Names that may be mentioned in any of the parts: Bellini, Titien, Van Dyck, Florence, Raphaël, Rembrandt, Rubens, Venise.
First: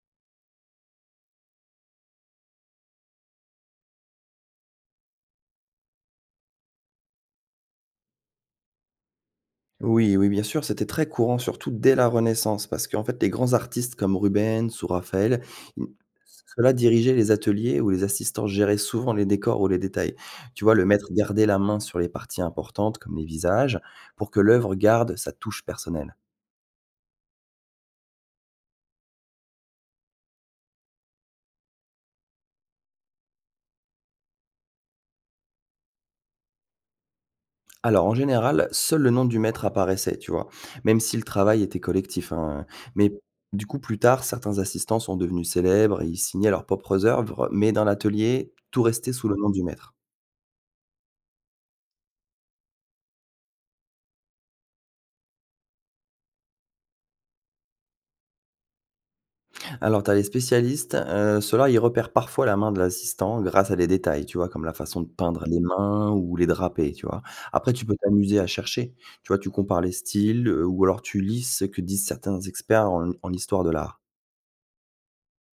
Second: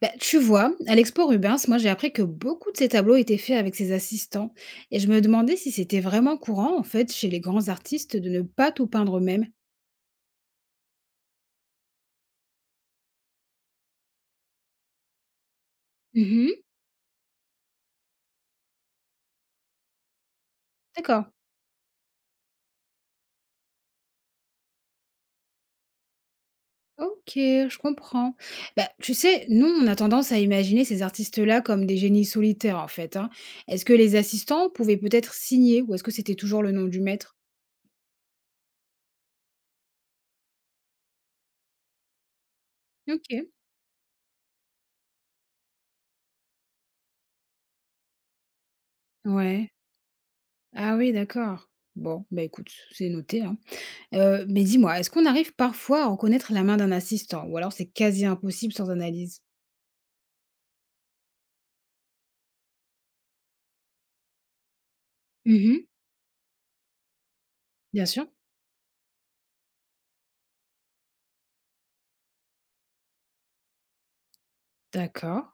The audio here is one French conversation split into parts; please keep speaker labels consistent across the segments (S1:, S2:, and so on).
S1: Bah, tu vois, à l'expo Rubens, moi j'ai appris que beaucoup de ces tableaux étaient faits avec ses assistants et je me demandais si c'était vraiment courant en fait chez les grands artistes de ne pas tout peindre eux-mêmes.
S2: Oui, oui, bien sûr, c'était très courant, surtout dès la Renaissance, parce qu'en fait, les grands artistes comme Rubens ou Raphaël, ils
S1: Mhm.
S2: ceux-là dirigeaient les ateliers où les assistants géraient souvent les décors ou les détails. Tu vois, le maître
S1: D'accord.
S2: gardait la main sur les parties importantes, comme les visages, pour que l'œuvre garde sa touche personnelle.
S1: Ok, je comprends. Bah, tu sais, nous, on a tendance à imaginer ces artistes-là comme des génies solitaires, en fait. Hein. Est-ce que les assistants pouvaient peut-être signer ou est-ce que c'était toujours le nom du maître?
S2: Alors, en général, seul le nom du maître apparaissait, tu vois, même si le travail était collectif, hein. Mais
S1: Ok.
S2: du coup, plus tard, certains assistants sont devenus célèbres et ils signaient leurs propres œuvres, mais dans l'atelier, tout restait sous le nom du
S1: Ouais.
S2: maître.
S1: Ah oui, d'accord. Bon, bah écoute, c'est noté. Hein. Mais dis-moi, est-ce qu'on arrive parfois à reconnaître la main d'un assistant ou alors c'est quasi impossible sans analyse?
S2: Alors, tu as les spécialistes, ceux-là, ils repèrent parfois la main de l'assistant grâce à des détails, tu vois? Comme la façon de peindre les
S1: Mmh.
S2: mains ou les draper, tu vois? Après, tu peux
S1: Bien sûr.
S2: t'amuser à chercher, tu vois? Tu compares les styles, ou alors tu lis ce que disent certains experts en histoire de l'art.
S1: D'accord,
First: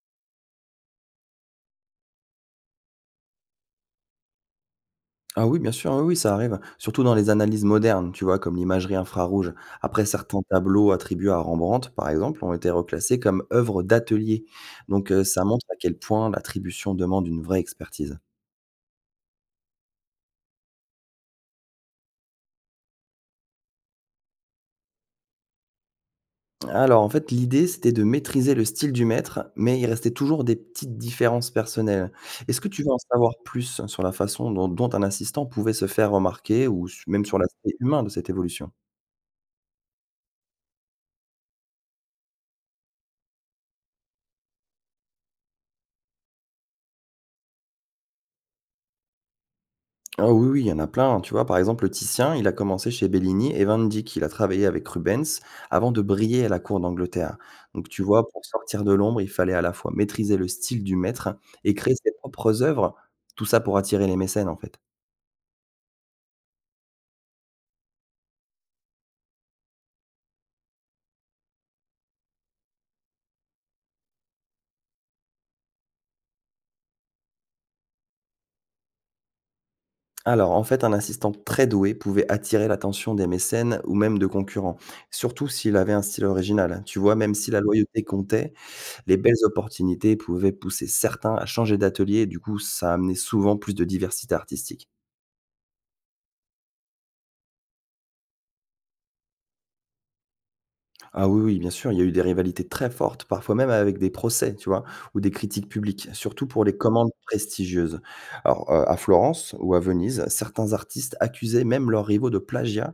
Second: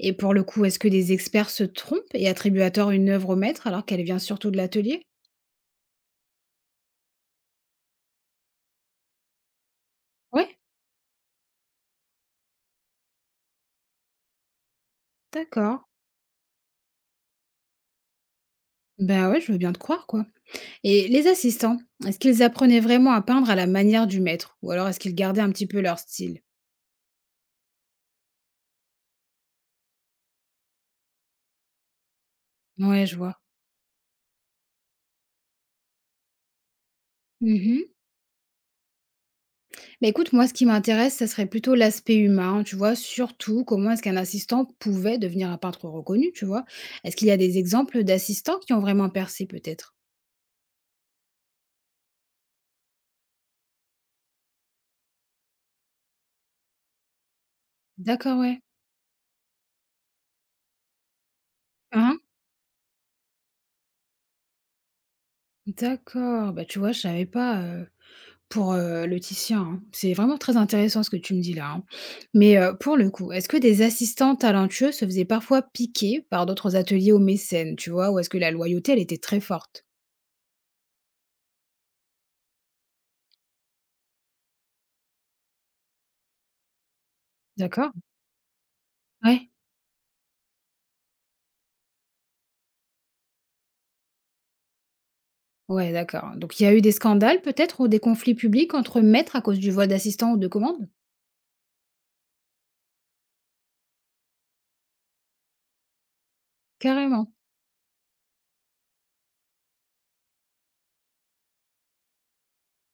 S1: et pour le coup, est-ce que des experts se trompent et attribuent à tort une œuvre au maître alors qu'elle vient surtout de l'atelier?
S2: Ah oui, bien sûr, oui, oui, ça arrive, surtout dans les analyses modernes, tu vois? Comme l'imagerie infrarouge. Après, certains
S1: Ouais,
S2: tableaux attribués à Rembrandt, par exemple, ont été reclassés comme œuvres d'atelier. Donc, ça montre à
S1: d'accord.
S2: quel point l'attribution demande une vraie expertise.
S1: Ben ouais, je veux bien te croire, quoi. Et les assistants, est-ce qu'ils apprenaient vraiment à peindre à la manière du maître ou alors est-ce qu'ils gardaient un petit peu leur style?
S2: Alors, en fait, l'idée, c'était de maîtriser le style du maître, mais il restait toujours des petites différences personnelles. Est-ce que tu veux en
S1: Ouais, je
S2: savoir
S1: vois.
S2: plus sur la façon dont un assistant pouvait se faire remarquer ou même sur l'aspect
S1: Mmh.
S2: humain de cette évolution?
S1: Bah, écoute, moi, ce qui m'intéresse, ça serait plutôt l'aspect humain, tu vois? Surtout, comment est-ce qu'un assistant pouvait devenir un peintre reconnu, tu vois? Est-ce qu'il y a des exemples d'assistants qui ont vraiment percé, peut-être?
S2: Ah oui, oui, il y en a plein. Tu vois, par exemple, le Titien, il a commencé chez Bellini et Van Dyck, il a travaillé avec Rubens avant de briller à la cour d'Angleterre. Donc, tu vois,
S1: D'accord,
S2: pour
S1: ouais.
S2: sortir de l'ombre, il fallait à la fois maîtriser le style du maître et créer
S1: Hein
S2: ses
S1: hein?
S2: propres œuvres, tout ça pour attirer les mécènes, en fait.
S1: D'accord. Bah, tu vois, je savais pas, pour, le Titien, hein. C'est vraiment très intéressant ce que tu me dis là, hein. Mais, pour le coup, est-ce que des assistants talentueux se faisaient parfois piquer par d'autres ateliers ou mécènes, tu vois? Ou est-ce que la loyauté, elle était très forte?
S2: Alors, en fait, un assistant très doué pouvait attirer l'attention des mécènes ou même de concurrents, surtout s'il avait un style original. Tu vois, même si la
S1: D'accord?
S2: loyauté comptait, les belles
S1: Ouais.
S2: opportunités pouvaient pousser certains à changer d'atelier et du coup, ça amenait souvent plus de diversité artistique.
S1: Ouais, d'accord. Donc il y a eu des scandales peut-être ou des conflits publics entre maîtres à cause du vol d'assistants ou de commandes?
S2: Ah oui, oui, bien sûr, il y a eu des rivalités très fortes, parfois même avec des procès, tu vois? Ou des critiques publiques, surtout pour les commandes
S1: Carrément.
S2: prestigieuses. Alors, à Florence ou à Venise, certains artistes accusaient même leurs rivaux de plagiat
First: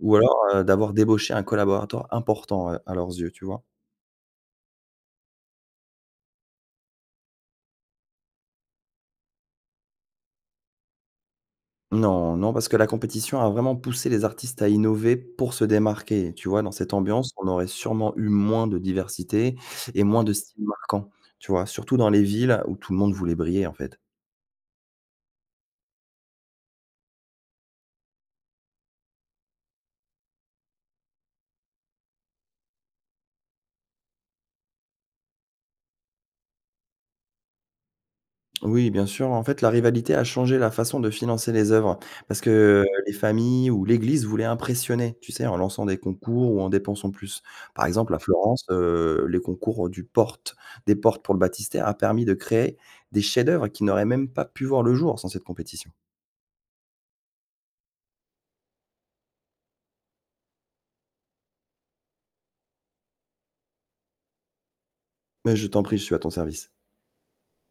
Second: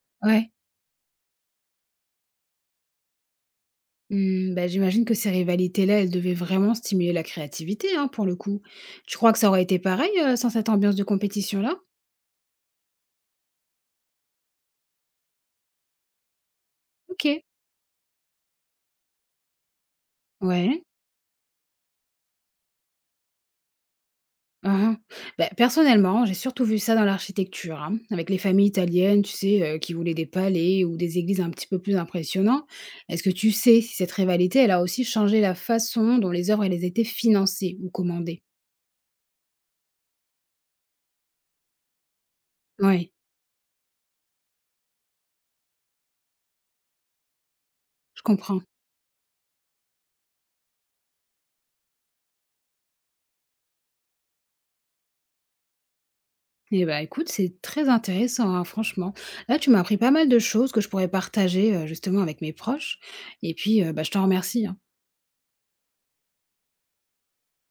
S2: ou alors,
S1: Ouais.
S2: d'avoir débauché un collaborateur important, à leurs yeux, tu vois?
S1: Hmm, bah, j'imagine que ces rivalités-là, elles devaient vraiment stimuler la créativité, hein, pour le coup. Tu crois que ça aurait été pareil, sans cette ambiance de compétition-là?
S2: Non, non, parce que la compétition a vraiment poussé les artistes à innover pour se démarquer. Tu vois, dans cette
S1: Ok.
S2: ambiance, on aurait sûrement eu moins de diversité et moins de styles
S1: Ouais.
S2: marquants, tu vois? Surtout dans les villes où tout le monde voulait briller, en fait.
S1: Uhum. Bah, personnellement, j'ai surtout vu ça dans l'architecture, hein, avec les familles italiennes, tu sais, qui voulaient des palais ou des églises un petit peu plus impressionnantes. Est-ce que tu sais si cette rivalité, elle a aussi changé la façon dont les œuvres elles étaient financées ou commandées?
S2: Oui, bien sûr. En fait, la rivalité a changé la façon de financer les œuvres parce que les
S1: Oui,
S2: familles ou l'Église voulaient impressionner, tu sais, en lançant des concours ou en dépensant plus. Par exemple, à
S1: je comprends.
S2: Florence, les concours du porte, des portes pour le baptistère a permis de créer des chefs-d'œuvre qui n'auraient même pas pu voir le jour sans cette compétition.
S1: Eh bah, écoute, c'est très intéressant, hein, franchement. Là, tu m'as appris pas mal de choses que je pourrais partager, justement avec mes proches et puis, bah, je t'en remercie, hein.
S2: Mais je t'en prie, je suis à ton service.